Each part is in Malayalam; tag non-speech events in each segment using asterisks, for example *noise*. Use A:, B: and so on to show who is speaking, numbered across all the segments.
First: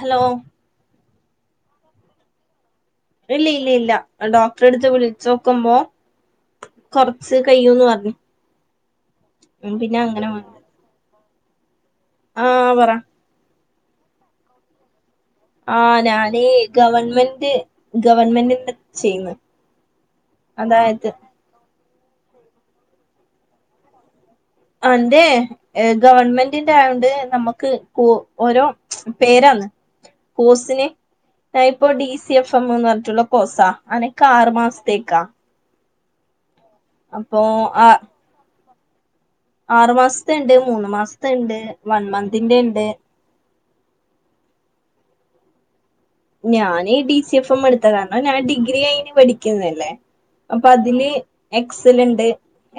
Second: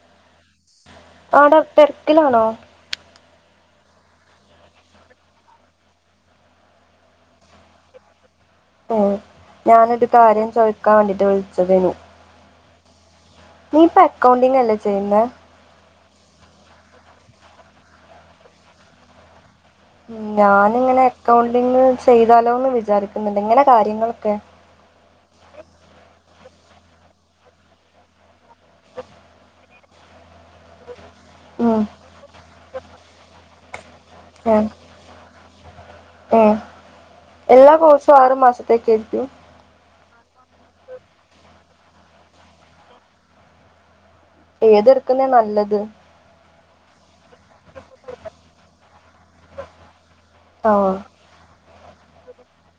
A: ഹെലോ
B: ആട തെരക്കിലാണോ
A: ഇല് ഇല്ലി ഇല്ല്യാ ഡോക്ടറട്ത്ത് വിളിച്ചോക്കുമ്പോ കൊർച്ച് കയ്യൂന്ന് പർഞ്ഞു
B: ഓഹ് ഞാനൊരു കാര്യം
A: വന്നത്
B: ചോയ്ക്കാൻ വേണ്ടിട്ട് വിളിച്ചതേനി
A: ആഹ് പറ
B: നീ ഇപ്പൊ എക്കൗണ്ടിംങ്ങല്ലേ ചെയ്യുന്നേ?
A: ആഹ് ഞാന് ഗവൺമെന്റ് ഗവൺമെന്റി ന്റാചെയ്യുന്നേ
B: ഞാന്ങ്ങെനെ അക്കൗണ്ടിങ് ചെയ്താലോ എന്ന് വിചാരിക്ക്ന്നുണ്ട് എങ്ങനെ കാര്യങ്ങളൊക്കെ
A: അന്റേ ഗവൺമെന്റിന്റെ ആയോണ്ട് നമ്മക്ക് കൂ ഓരോ പേരാന്ന് കോസിന്
B: ഉം
A: ടൈംപ് of D C F M ന്ന് പറഞ്ഞ്ട്ടുള്ള കോസാ അനക്ക് ആറു മാസത്തേക്കാ
B: ഏഹ്
A: അപ്പൊ
B: എല്ലാ കോഴ്സും ആറു മാസത്തേർക്കും
A: ആറ് മാസ്ത്തെണ്ട് മൂന്ന് മാസ്ത്തണ്ട് വൺ മന്ത്ന്റെ ഇണ്ട്
B: ഏത് എട്ക്ക്ന്നേ നല്ലത്
A: ഞാന് ഡി സി എഫ് എം എടുത്താ കാരണം ഞാൻ ഡിഗ്രി കഴിഞ്ഞ് പഠിക്കുന്നല്ലേ അപ്പോ
B: ആ
A: അതില് എക്സല്ണ്ട്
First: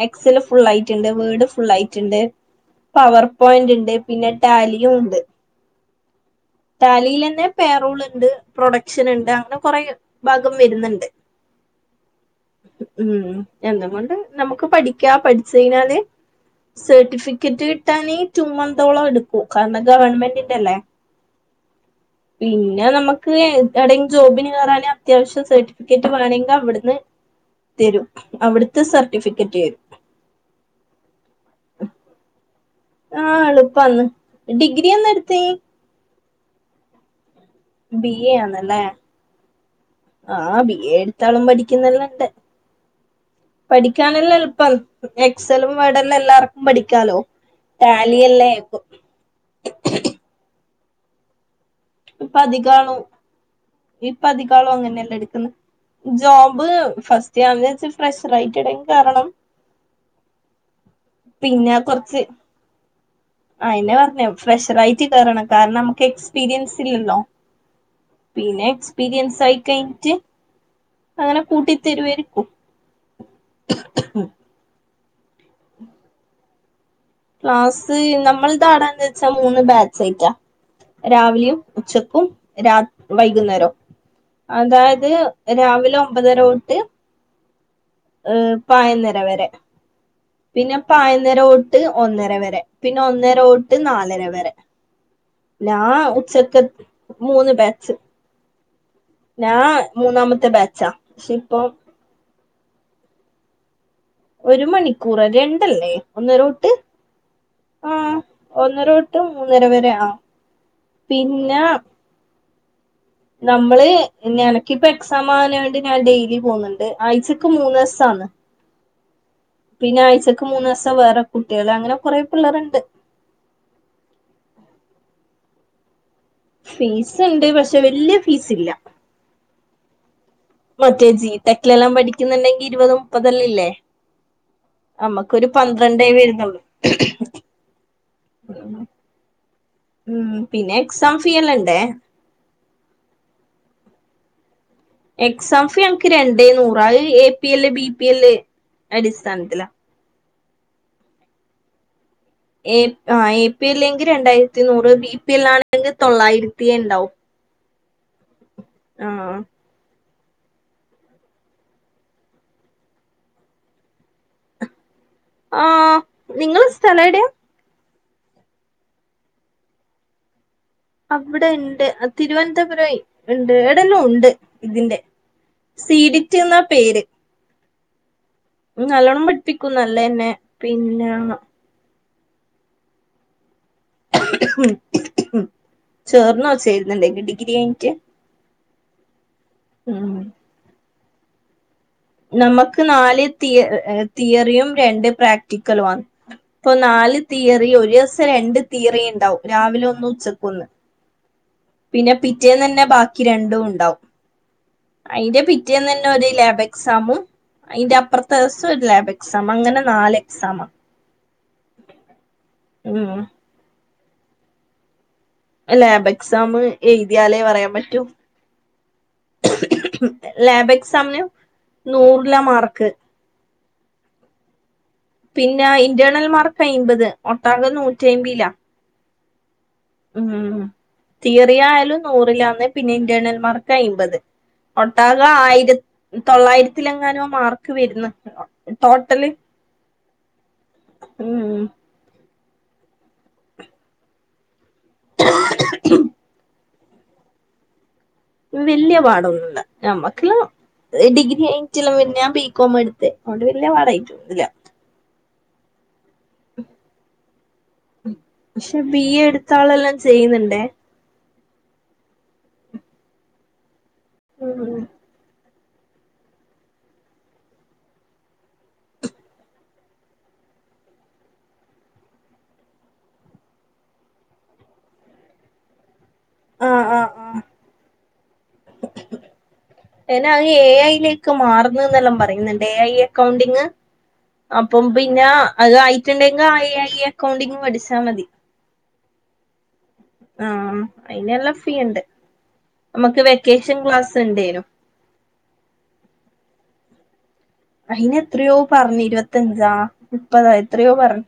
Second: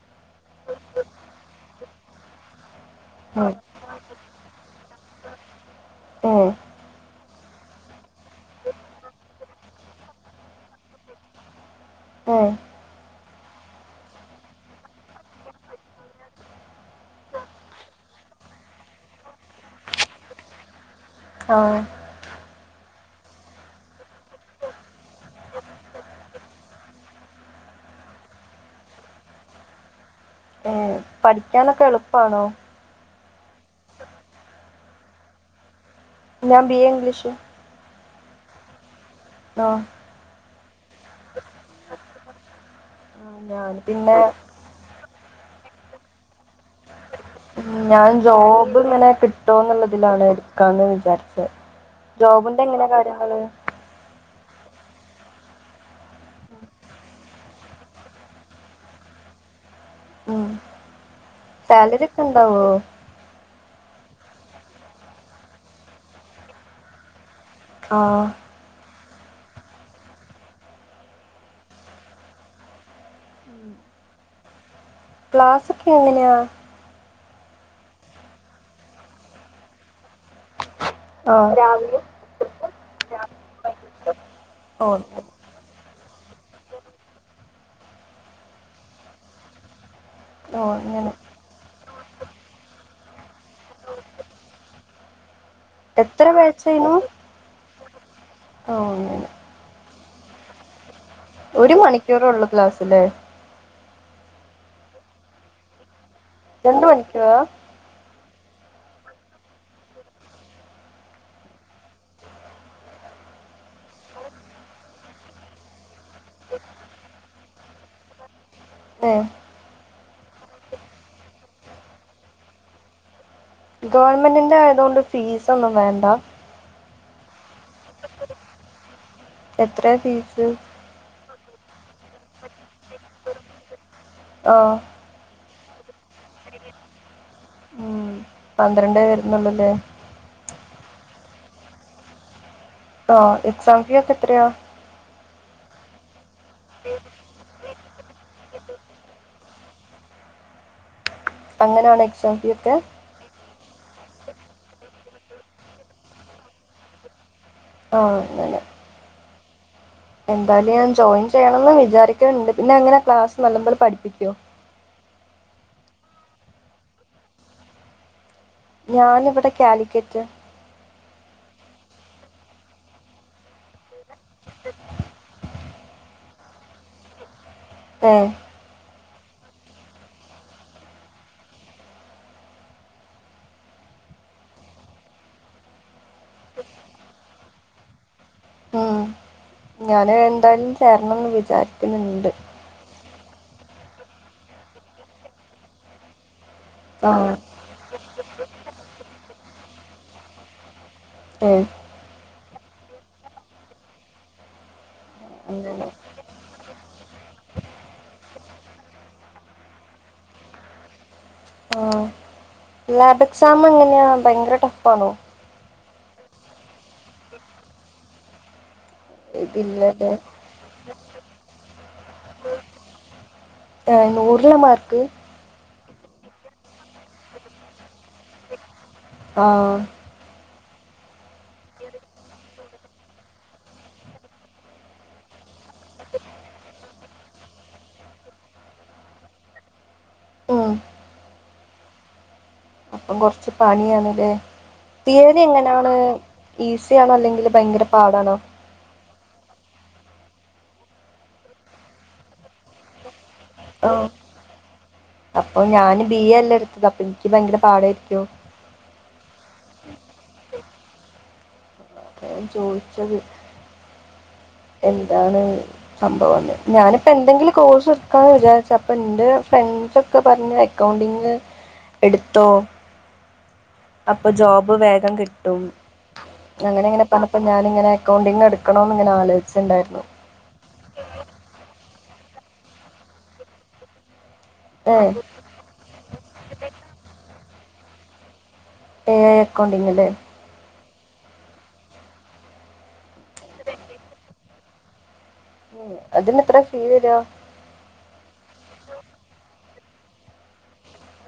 A: എക്സല് ഫുള്ളായിട്ട്ണ്ട് വേഡ് ഫുള്ളായിട്ട്ണ്ട് പ്പവർ
B: ഉം,
A: പോയിന്റ് ഇണ്ട് പിന്നെ ട്ടാലിയുണ്ട്
B: ഏ
A: ട്ടാ. പ്ലിലന്നെ പേ റൂള് ണ്ട് പ്രൊഡക്ഷന്ണ്ട് അങ്ങ് കൊറെ ഭാഗം വെര്ന്ന്ണ്ട്
B: ആഹ്
A: ഉം എന്ത്കൊണ്ട് നമുക്ക് പഠിക്ക്യാ പട്ച്ചഴിഞ്ഞാല് സെർട്ടിഫിക്കറ്റ് കിട്ടാൻ ഈ ട്ടു മന്തോളം എടുക്കൂ കാരണം, ഗവൺമെന്റിന്റെല്ലേ
B: ആഹ്
A: പിന്നെ നമ്മക്ക് എന് എടെങ്കി ജോബിന് കേറാന അത്യാവശ്യം സെർട്ടി ക്കറ്റ് വേണിങ്ക ഇവിട്ന്ന് തെരും അവിട്ത്തെ സെർട്ടിഫിക്കറ്റ് തെരു
B: ഏഹ് പഠിക്കാനൊക്കെ എളുപ്പാണോ?
A: ആഹ് എളുപ്പാന്ന്! ഡിഗ്രി എന്നെ എടുത്തേ?
B: ഞാൻ B. A English
A: B. A ആന്ന്ല്ലേ
B: ആഹ്
A: ആഹ് ബി. എ എട്ത്താളും പഠിക്കുന്നെല്ലാം ഇണ്ട്
B: ആ, ഞാൻ പിന്നെ
A: പഠിക്കാനെല്ലാം എളുപ്പം ആന്ന് എക്സലും വേഡ്ല് എല്ലാർക്കും പഠിക്കാലോ
B: ഉം ഞാൻ
A: ടാലിയല്ലേ
B: ജോബ്
A: ഇപ്പൊ
B: ഇങ്ങനെ കിട്ടോന്നുള്ളതിലാണ് എടുക്കാന്ന് വിചാരിച്ചോ
A: ഇപതികാളും ഇപ്പതികാളു അങ്ങനെല്ലെ എടുക്കുന്നേ ഉം ജോബ് ഫസ്റ്റ് യാർജിറിൽ വെച്ച് ഫ്രഷർ ആയിട്ട് എടെങ്കിലും കേറണം
B: ഉം സാലറി ഒക്കെ ഉണ്ടാവോ
A: ആ അയിന പർഞ്ഞേ ഫ്രഷറ ആയിട്ട് കേറണം കാരണം നമുക്കേ എക്സ്പീരിയൻസ് ഇല്ലല്ലോ
B: ആഹ്
A: പിന്നെ എക്സ്പീരിയൻസ് ആയി കഴിഞ്ഞിട്ട് അങ്ങനെ കൂട്ടി തരുവായിരിക്കും
B: ക്ലാസ് ഒക്കെ എങ്ങനെയാ
A: ക്ലാസ് നമ്മൾ താടാന്ന് വെച്ചാ മൂന്ന് ബാച്ചായിട്ടാ
B: ആ
A: രാവിലെയും
B: രാവിലെ
A: ഉച്ചക്കും രാ വൈകുന്നേരം
B: ഓ
A: അതായത് രാവിലെ ഒമ്പതര തൊട്ട് ഏഹ് പായന്നര വരെ
B: ഓ
A: പിന്നെ
B: അങ്ങനെ
A: പായന്നര തൊ ട്ട് ഒന്നര വരെ പിന്നെ ഒന്നര തൊട്ട് നാലര വരെ ഞാ
B: എത്ര
A: ഉച്ചക്ക മൂന്ന് ബാച്ച്
B: ആ *unintelligible*
A: ഞാ മൂന്നാമത്തെ ബാച്ചാ പക്ഷെ ഇപ്പൊ
B: ഒരു മണിക്കൂറ് ഒള്ള് ക്ലാസ്സ്ല്ലേ
A: ഒരു മണിക്കൂറോ രണ്ടല്ലേ ഒന്നര തൊട്ട്
B: രണ്ട് മണിക്കൂറാ
A: ആഹ് ഒന്നര തൊട്ട് മൂന്നര വരെ ആ പിന്നെ നമ്മള് നിനക്കിപ്പ എക്സാം ആമാന കൊണ്ട് ഞാൻ ഡെയിലി പോന്ന്ണ്ട് ആഴ്ചക്ക് മൂന്നീസ ആന്ന്
B: ഏഹ്
A: പിന്നെ ആഴ്ചക്ക് മൂന്ന് സം വേറെ കുട്ടികൾ അങ്ങനെ കൊറേ പിള്ളേർ ഒണ്ട്
B: ഗവൺമെൻ്റ് ഇന്റെ ആയതുകൊണ്ട് ഫീസ് ഒന്നും വേണ്ടേ
A: ഫീസ് ഉണ്ട് പക്ഷെ വല്യ ഫീസ് ഇല്ല
B: എത്ര ഫീസ്
A: മറ്റേജി ടെക്കിലെല്ലാം പഠിക്കുന്നുണ്ടെങ്കി ഇരുപത് മുപ്പതല്ല ഇല്ലേ
B: ആഹ്
A: അമ്മക്കൊരു പന്ത്രണ്ടേ വെരുന്നുള്ളൂ
B: ഉം പന്ത്രണ്ടേ വരുന്നുള്ളുല്ലേ
A: ഉം പിന്നെ എക്സാം ഫീയല്ലാം ണ്ടേ
B: ആഹ് എക്സാം ഫി ഇപ്പ എത്രയ
A: എക്സാം ഫീ ഞങ്ങക്ക് രണ്ടേ നൂറാ അത് A P L B P L അടിസ്ഥാനത്തിലാ
B: അങ്ങനെ ആണെ
A: എ എ പി ൽ എല്ലെങ്കിൽ രണ്ടായിരത്തി നൂറ് ബി പി ൽ ആണെങ്കിൽ തൊള്ളായിരത്തി എണ്ടാവും
B: ആഹ് അങ്ങനെ
A: ആഹ്
B: എന്തായാലും ഞാൻ ജോയിൻ ചെയ്യണം എന്ന് വിചാരിക്കുന്നുണ്ട് പിന്നെങ്ങനെ ക്ലാസ് നല്ലപോൽ പഠിപ്പിക്കുവോ
A: ആഹ് നിങ്ങള് സ്ഥല എവിടെയ
B: ഞാന് ഇവടെ ക്യാലിക്കറ്റ്
A: അവിടെ ഒണ്ട് തിരുവനന്തപുരം എണ്ട് എവിടെല്ലാം ഒണ്ട് ഇതിന്റെ സീഡിറ്റ് എന്നാ പേര്
B: *unintelligible*
A: വ് നല്ലോണം പഠിപ്പിക്കും നല്ലയ്ന്നെ പിന്നെ ഉം ഉം ചേർന്നോ ചേര്ന്നുണ്ടോ എ ഡിഗ്രി കഴിഞ്ഞിട്ട്
B: ഉം ഞാന്
A: ഉം
B: എന്തായാലും ചേരണം ന്ന് വിചാരിക്ക്ണ്
A: നമ്മക്ക് നാലിൽ തി തീയറിയും രണ്ട് പ്രാക്ടിക്കലുവാണ് ഇപ്പൊ
B: ആ
A: നാല് തീയറി ഒരു ദിവസം രണ്ട് തീയറി ഇണ്ടാവും രാവിലെ ഒന്ന് ഉച്ചക്കൊന്ന്
B: ഏഹ്
A: പിന്നെ പിറ്റേന്ന് അന്നെ ബാക്കി രണ്ടും ഉണ്ടാവും അയിന്റെ
B: അങ്ങനെ
A: പിറ്റേന്ന് തന്നെ ഒരു ലാബ സാമും അയിന്റെ അപ്പർത്തെ ദിവസം ഒരു ലാബ് എക്സാം അങ്ങനെ നാല് എക്സാമാ
B: ആ
A: ഉം
B: ലാബ് എക്സാം എങ്ങനെയാ ഭയങ്കര ടഫ് ആണോ
A: ലാബ് എക്സാം എഴുതിയാലേ പറയാൻ പറ്റൂ
B: *unintelligible* പിന്നെ എ
A: ലാബ് എക്സാമിന് നൂറില മാർക്ക്
B: ഏഹ് നൂറില മാർക്ക്
A: പിന്നെ ഇന്റേർണൽ മാർക്ക് അമ്പത് ഒട്ടാകെ നൂറ്റി അയ്മ്പയ്ല
B: ആഹ്
A: തിയറി ആയാലും നൂറിലാന്ന് പിന്നെ ഇന്റേണൽമാർക്ക് അയിമ്പത്. ഒട്ടാക ആയിര തൊള്ളായിരത്തിലെങ്ങാനോ മാർക്ക് വരുന്ന ടോട്ടല്
B: ഉം.
A: ഉം
B: അപ്പൊ കൊർച്ച് പണിയാണ്ല്ലേ തിയറി എങ്ങനെയാണ്? ഈസിയണോ അല്ലെങ്കിൽ ഭയങ്കര പാടാണോ?
A: വെല്യ പാടൊന്നുല്ല ഞമ്മ്വക്ക്ല ഡിഗ്രിഎയ്റ്റില പിന്നെ ഞാൻ ബി കോമാ എടുതെ അതൊണ്ട് വെലിയ പാടായിട്ടോന്നുല്ല
B: അപ്പൊ ഞാന് ബി എ ല്ലേ എടുത്തത് അപ്പൊ ഇൻകി ഭയങ്കര പാടായിരിക്കോ?
A: ക്ഷെ ബി എ എടുത്ത ആളെല്ലാം ചെയ്യുന്നുണ്ടേ
B: അതാ ചോദിച്ചത്.
A: ഉം
B: എന്താണ്? സംഭവന്ന് ഞാനിപ്പ എന്തെങ്കിലും കോഴ്സ് എടുക്കാന്ന് വിചാരിച്ച അപ്പ ന്റെ ഫ്രണ്ട്സ് ഒക്കെ പറഞ് അക്കൗണ്ടിംങ്ങ് എടുത്തോ അപ്പൊ ജോബ് വേഗം കിട്ടും. അങ്ങനെ
A: ആഹ്
B: എങ്ങനെ
A: ആഹ്
B: പറഞ്ഞപ്പോ
A: ആഹ്
B: ഞാന്ങ്ങനെ അക്കൗണ്ടിങ് എടുക്ണോന്ന് ഇങ്ങനെ ആലോചിച്ചിണ്ടായിരുന്നു.
A: പിന്നെ അഹ് എ ഐയിലേക്ക് മാറുന്ന് എന്നെല്ലാം പറയുന്ന്ണ്ട് എ ഐ അക്കൗണ്ടിങ്. അപ്പം
B: ഏ
A: പിന്നെ അത് ആയിട്ടുണ്ടെങ്കിൽ ആ എ ഐ അക്കൗണ്ടിങ് പഠിച്ചാൽ മതി.
B: ഏ ഐ അക്കൗണ്ടിങ്ല്ലേ?
A: ആഹ് അയിന് എല്ലാം ഫീ ഇണ്ട് അമ്മക്ക് വെക്കേഷൻ ക്ലാസ് ണ്ടേനും
B: ഉം അതിന് എത്ര ഫീ വെരാ?
A: അയിന് എത്രയോ പറഞ് ഇരുപത്തഞ്ചാ മുപ്പതാ എത്രയോ പർന്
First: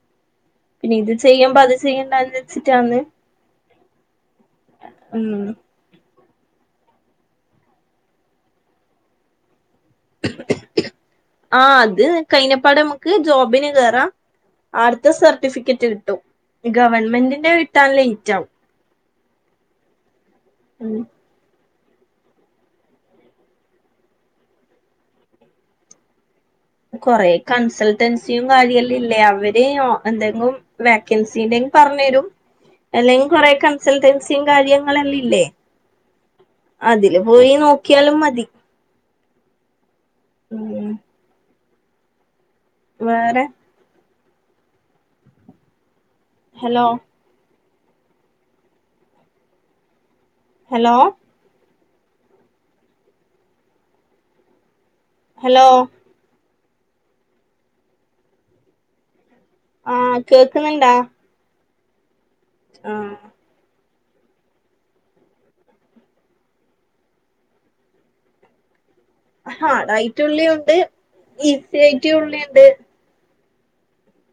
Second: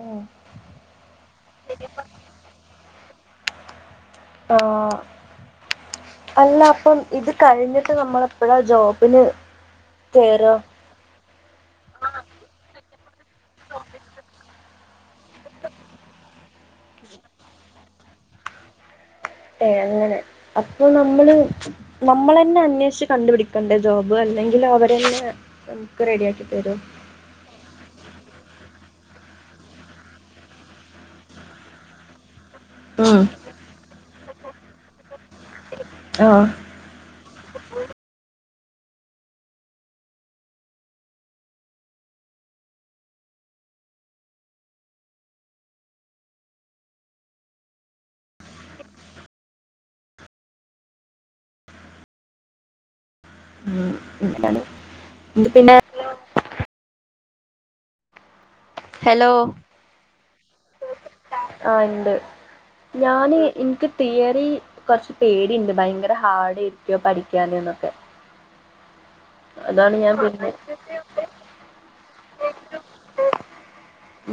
B: ഉം.
A: പിന്നെ ഇത് ചെയ്യ്മ്പൊ അത് ചെയ്യണ്ടന്ന് വെച്ചിട്ടാന്ന്.
B: ആഹ്
A: ഉം
B: അല്ല അപ്പം ഇത് കഴിഞ്ഞിട്ട് നമ്മളെപ്പോഴാ ജോബിന് കേറാ?
A: ആഹ് അത് കഴഞ്ഞപ്പാട് അമക്ക് ജോബിന് കേറാം. ആട്ത്ത സർട്ടിഫിക്കറ്റ് കിട്ടും ഗവൺമെന്റിന്റെ കിട്ടാൻ ലെയ്റ്റാവും
B: ഏഹ് അങ്ങനെ അപ്പൊ
A: ഉം
B: നമ്മള് നമ്മളെന്നെ അന്വേഷിച്ച് കണ്ടുപിടിക്കണ്ടേ ജോബ് അല്ലെങ്കിൽ അവരന്നെ നമ്ക്ക് റെഡി ആക്കി തരോ?
A: കൊറെ കൺസൾട്ടൻസിയും കാര്യല്ലാം ഇല്ലേ അവര് ഓ എന്തെങ്കും വാക്കൻസിടേ പറഞ്ഞരും.
B: ഉം
A: എല്ലെങ്കും കൊറേ കൺസൾട്ടൻസിയും കാര്യങ്ങളെല്ലാം ഇല്ലേ?
B: ആഹ്
A: അതില് പോയി നോക്കിയാലും മതി. ഉം വേറെ ഹലോ ഹലോ
B: ആഹ് ഇങ്ങനാണ്
A: ഹലോ
B: ഹലോ
A: ആഹ് കേക്ന്ന്ണ്ടാ?
B: ആഹ് ഉണ്ട് ഞാന്
A: ആഹ്
B: ഇൻക്ക് തിയറി കൊർച്ച് പേടിണ്ട് ഭയങ്കര ഹാർഡയിരിക്കോ പഠിക്കാന്ന്നൊക്കെ? ഞാൻ
A: ഹാഡൈറ്റ്
B: പിന്നെ
A: ഉുള്ള്യുണ്ട് ഈസി ആയിറ്റ്യു ഉള്ളി ഉണ്ട്.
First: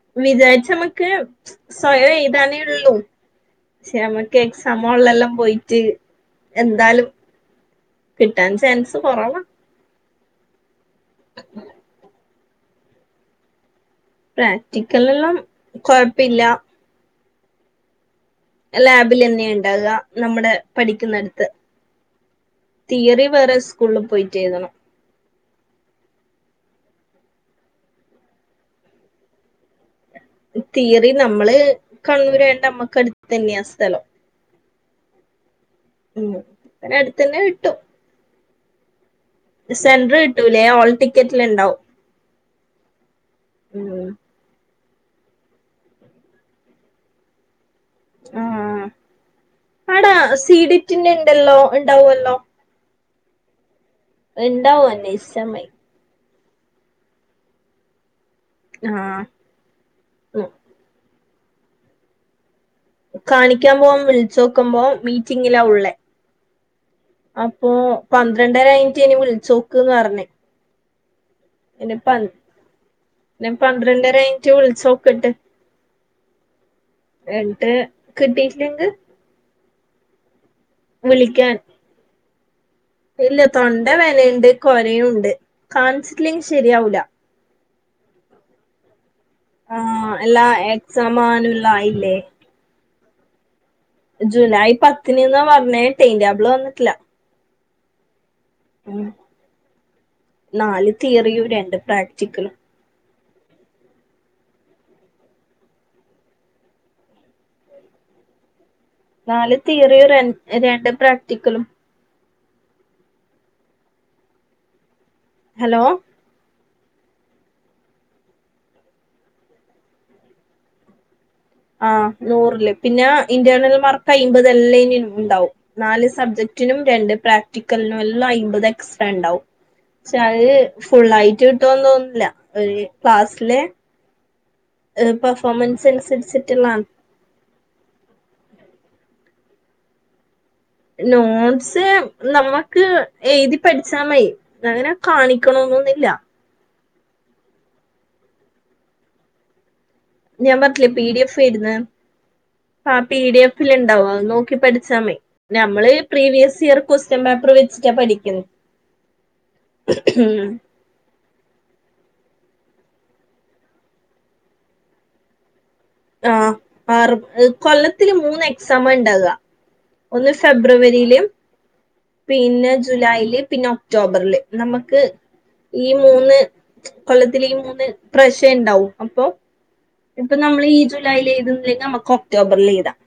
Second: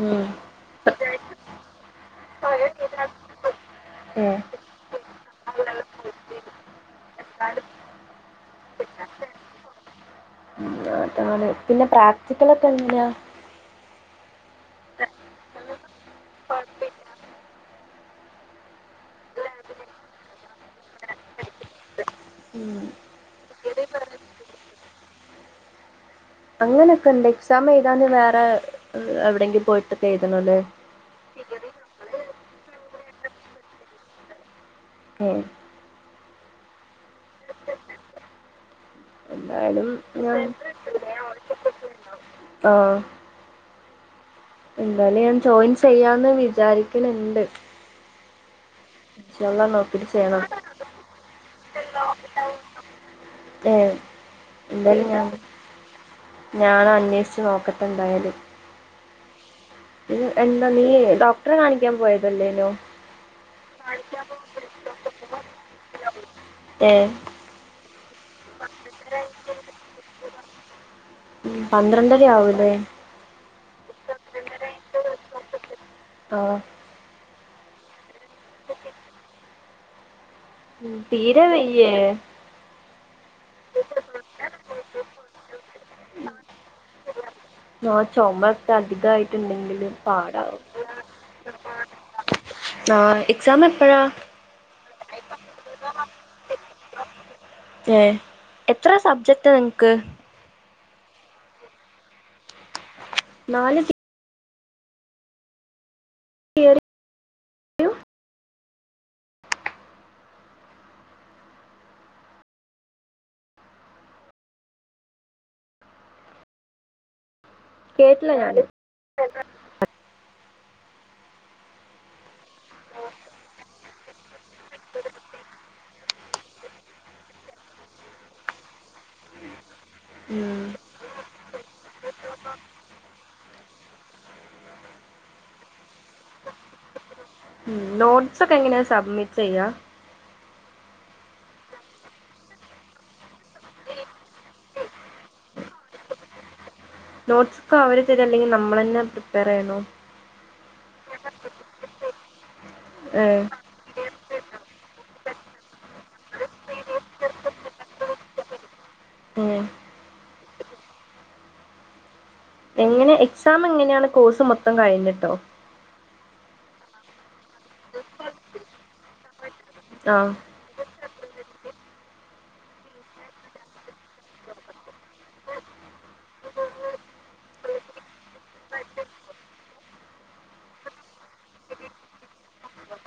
B: ഉം
A: വിചാരിച്ച നമ്മക്ക് സ്വയം എഴുതാനേ ഉള്ളൂ പക്ഷെ നമ്മക്ക് എക്സ സമിലെല്ലാം പോയിട്ട് എന്താലും കിട്ടാൻ ചാൻസ് കുറവാ
B: ഉ അതാണ് പിന്നെ പ്രാക്ടിക്കലൊ ക്കെങ്ങനെയാ
A: പ്രാക്ടിക്കൽ എല്ലാം കൊഴപ്പില്ല ലാബിൽന്നെ ഉണ്ടാകുക നമ്മുടെ പഠിക്കുന്നടുത്ത്
B: ഉം
A: തിയറി വേറെ സ്കൂളിൽ പോയിറ്റ് എഴുതണം
B: അങ്ങനെയൊക്കെ ഉണ്ട് എക്സാം എഴതാ വേറെ എവിടെയെങ്കിലും പോയിട്ടൊക്കെ എഴുതണല്ലെ
A: തിയറി നമ്മള് കണ്ണൂരായിട്ട് അമ്മക്ക് അടുത്ത് തന്നെയാസ്ഥലം
B: ഉ
A: ഉം അന അടുത്ത്ന്നെ കിട്ടും
B: എന്തായാലും
A: സെന്റർ
B: ഞാൻ
A: കിട്ടൂലേ ഓൾ ടിക്കറ്റിൽണ്ടാവും
B: ആഹ്
A: ഉം
B: എന്തായാലും ഞാൻ ജോയിൻ ചെയ്യാന്ന് വിചാരിക്കണുണ്ട്
A: ആ
B: ഇൻഷാല്ല നോക്കിയിട്ട്
A: അടാ
B: ചെയ്യണം
A: സീഡിറ്റിന്റെ ഉണ്ടല്ലോ ഉണ്ടാവൊല്ലോ
B: ഏ
A: ഇണ്ടാവും
B: എന്തായാലും ഞാൻ
A: അന്വേഷിച്ചാമതി
B: ഞാന അന്വേഷിച്ച് നോക്കട്ടെ ഉണ്ടായാല്
A: ആഹ്
B: ഇ
A: ഉം
B: എന്താ നീ ഡോക്ടറെ കാണിക്കാൻ പോയതല്ലേനോ
A: കാണിക്കാൻ പോം വിളിച്ചോ ക്കുമ്പൊ മീറ്റിങ്ങിലാ ഉള്ളേ
B: അ *unintelligible*
A: അപ്പൊ പന്ത്രണ്ടരഴിഞ്ഞിട്ട് ഇനി വിളിച്ച് നോക്ക്ന്ന് പറഞ്ഞ്
B: ഉ പന്ത്രണ്ടര ആവൂല്ലേ
A: ഞാൻ പന്ത്രണ്ടരഴിഞ്ഞിട്ട് വിളിച്ചോക്കട്ട്
B: ആഹ്
A: എന്നിട്ട് കിട്ടിട്ടില്ലെങ്കിൽ
B: ഉ തീരെ
A: വിളിക്കാൻ
B: വയ്യേ
A: ഇല്ല തൊണ്ടവേദനയുണ്ട് കൊരയും ഉണ്ട് കാണിചിട്ടില്ലെങ്കില് ശരിയാവൂ ല
B: ആഹ് ച്ചൊമപ്പ അധികായി
A: ആ എല്ലാ എക്സാമാനുള്ളതായില്ലേ
B: ആഹ് എക്സാം എപ്പഴ
A: ജൂലൈ പത്തിന്ന്ന് പറഞ്ഞേതൈന്റെബ് ള് വന്നിട്ടില്ല
B: ഏ എത്ര
A: ഉം
B: സബ്ജക്റ്റാ നിങ്ങക്ക്
A: നാല് തീയറിയും രണ്ട് പ്രാക്ടിക്കലും
B: നാല് തി
A: ഉ *unintelligible*
B: *inaudible*
A: നാല് തിയറിയും രണ്ട് പ്രാക്ടിക്കലും ഹലോ
B: കേട്ടില്ല ഞാന്
A: ആഹ് നൂറില് പിന്നാ ഇന്റേർണൽ മാർക്ക് അയിമ്പത് എല്ലായ്നും ഉണ്ടാവും നാല് സബ്ജക്ടിനും രണ്ട് പ്രാക്ടിക്കലിനും എല്ലാം അയ്മ്പത് എക്സ്ട്രാണ്ടാവും പക്ഷെ
B: ഉം
A: അത് ഫുള്ളായിട്ട് കിട്ടോന്ന് തോന്ന്ന്നില്ല ഒരു ക്ലാസ്സിലെ പെർഫോമൻസ് അനുസരിച്ചിട്ടുള്ളാണ്
B: ഉ നോട്ട്സ് ഒക്കെ എങ്ങനെയാ സബ്മിറ്റ് ചെയ്യുക
A: നോട്ട്സ് നമുക്ക് എഴുതി പഠിച്ചാൽ മതി അങ്ങനെ കാണിക്കണന്നൊന്നില്ല
B: നോട്ട്സ് ഒക്കെ അവര് തരി അല്ലെങ്കിൽ നമ്മൾ തന്നെ പ്രിപ്പയർ ചെയ്യണൊ
A: ഞാൻ പറിഞ്ഞിട്ടില്ലേ പി ഡി എഫ് ഇടുന്ന ആ പി ഡി
B: ഏഹ്
A: എഫിൽ ഉണ്ടാവോ അത് നോക്കി പ ഠിച്ചാമയി നമ്മള് പ്രീവിയസ് ഇയർ ക്വസ്റ്റ്യൻ പേപ്പർ വെച്ചിട്ടാ പഠിക്കുന്ന
B: ഉം
A: ഉം
B: എങ്ങനെ എക്സാം എങ്ങനെയാണ് കോഴ്സ് മൊത്തം കഴിഞ്ഞിട്ടോ?
A: ആ ആ കൊല്ലത്തില് മൂന്ന് എക്സാം ഉണ്ടാവ ഒന്ന്
B: ആഹ്
A: ഫെബ്ര ഫെബ്രുവരിയില് പിന്നെ ജൂലൈല് പിന്നെ ഒക്ടോബറില് നമുക്ക് ഈ മൂന്ന് കൊല്ലത്തിൽ ഈ മൂന്ന് പ്രശ ഉണ്ടാവും അപ്പൊ ഇപ്പൊ നമ്മള് ഈ ജൂലൈൽ എഴുതുന്നില്ലെങ്കിൽ നമുക്ക് ഒക്ടോബറിൽ എഴുതാം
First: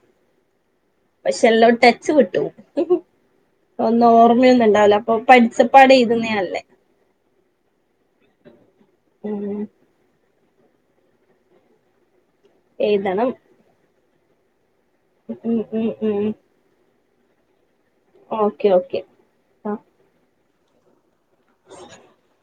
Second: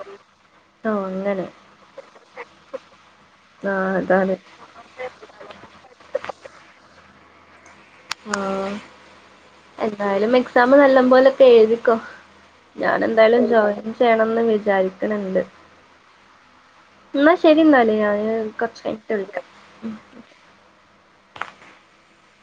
B: ഓഹ്
A: പക്ഷെ
B: അങ്ങനെ
A: എല്ലാം ടച്ച് വിട്ടുപോകും
B: ആഹ്
A: ഒന്നു
B: അതാണ്
A: ഓർമ്മയൊന്നും ഇണ്ടാവുല അപ്പൊ പഠിച്ചപ്പാട് എഴതുന്നേ അല്ലേ
B: ആ
A: ഉം
B: എന്തായാലും എക്സാം നല്ല പോലൊക്കെ എഴുതിക്കോ ഞാൻ
A: എഴുതണം
B: എന്തായാലും ജോയിൻ ചെയ്യണം
A: ഉം
B: വിചാരിക്ക്ണണ്ട്
A: ഉം ഉം ഉം.
B: എന്നാ ശരി എന്നാലേ ഞാൻ
A: ഓക്കെ
B: കുറച്ച്
A: ഓക്കെ
B: കഴിഞ്ഞിട്ട് വിളിക്കാ
A: ആ *inaudible*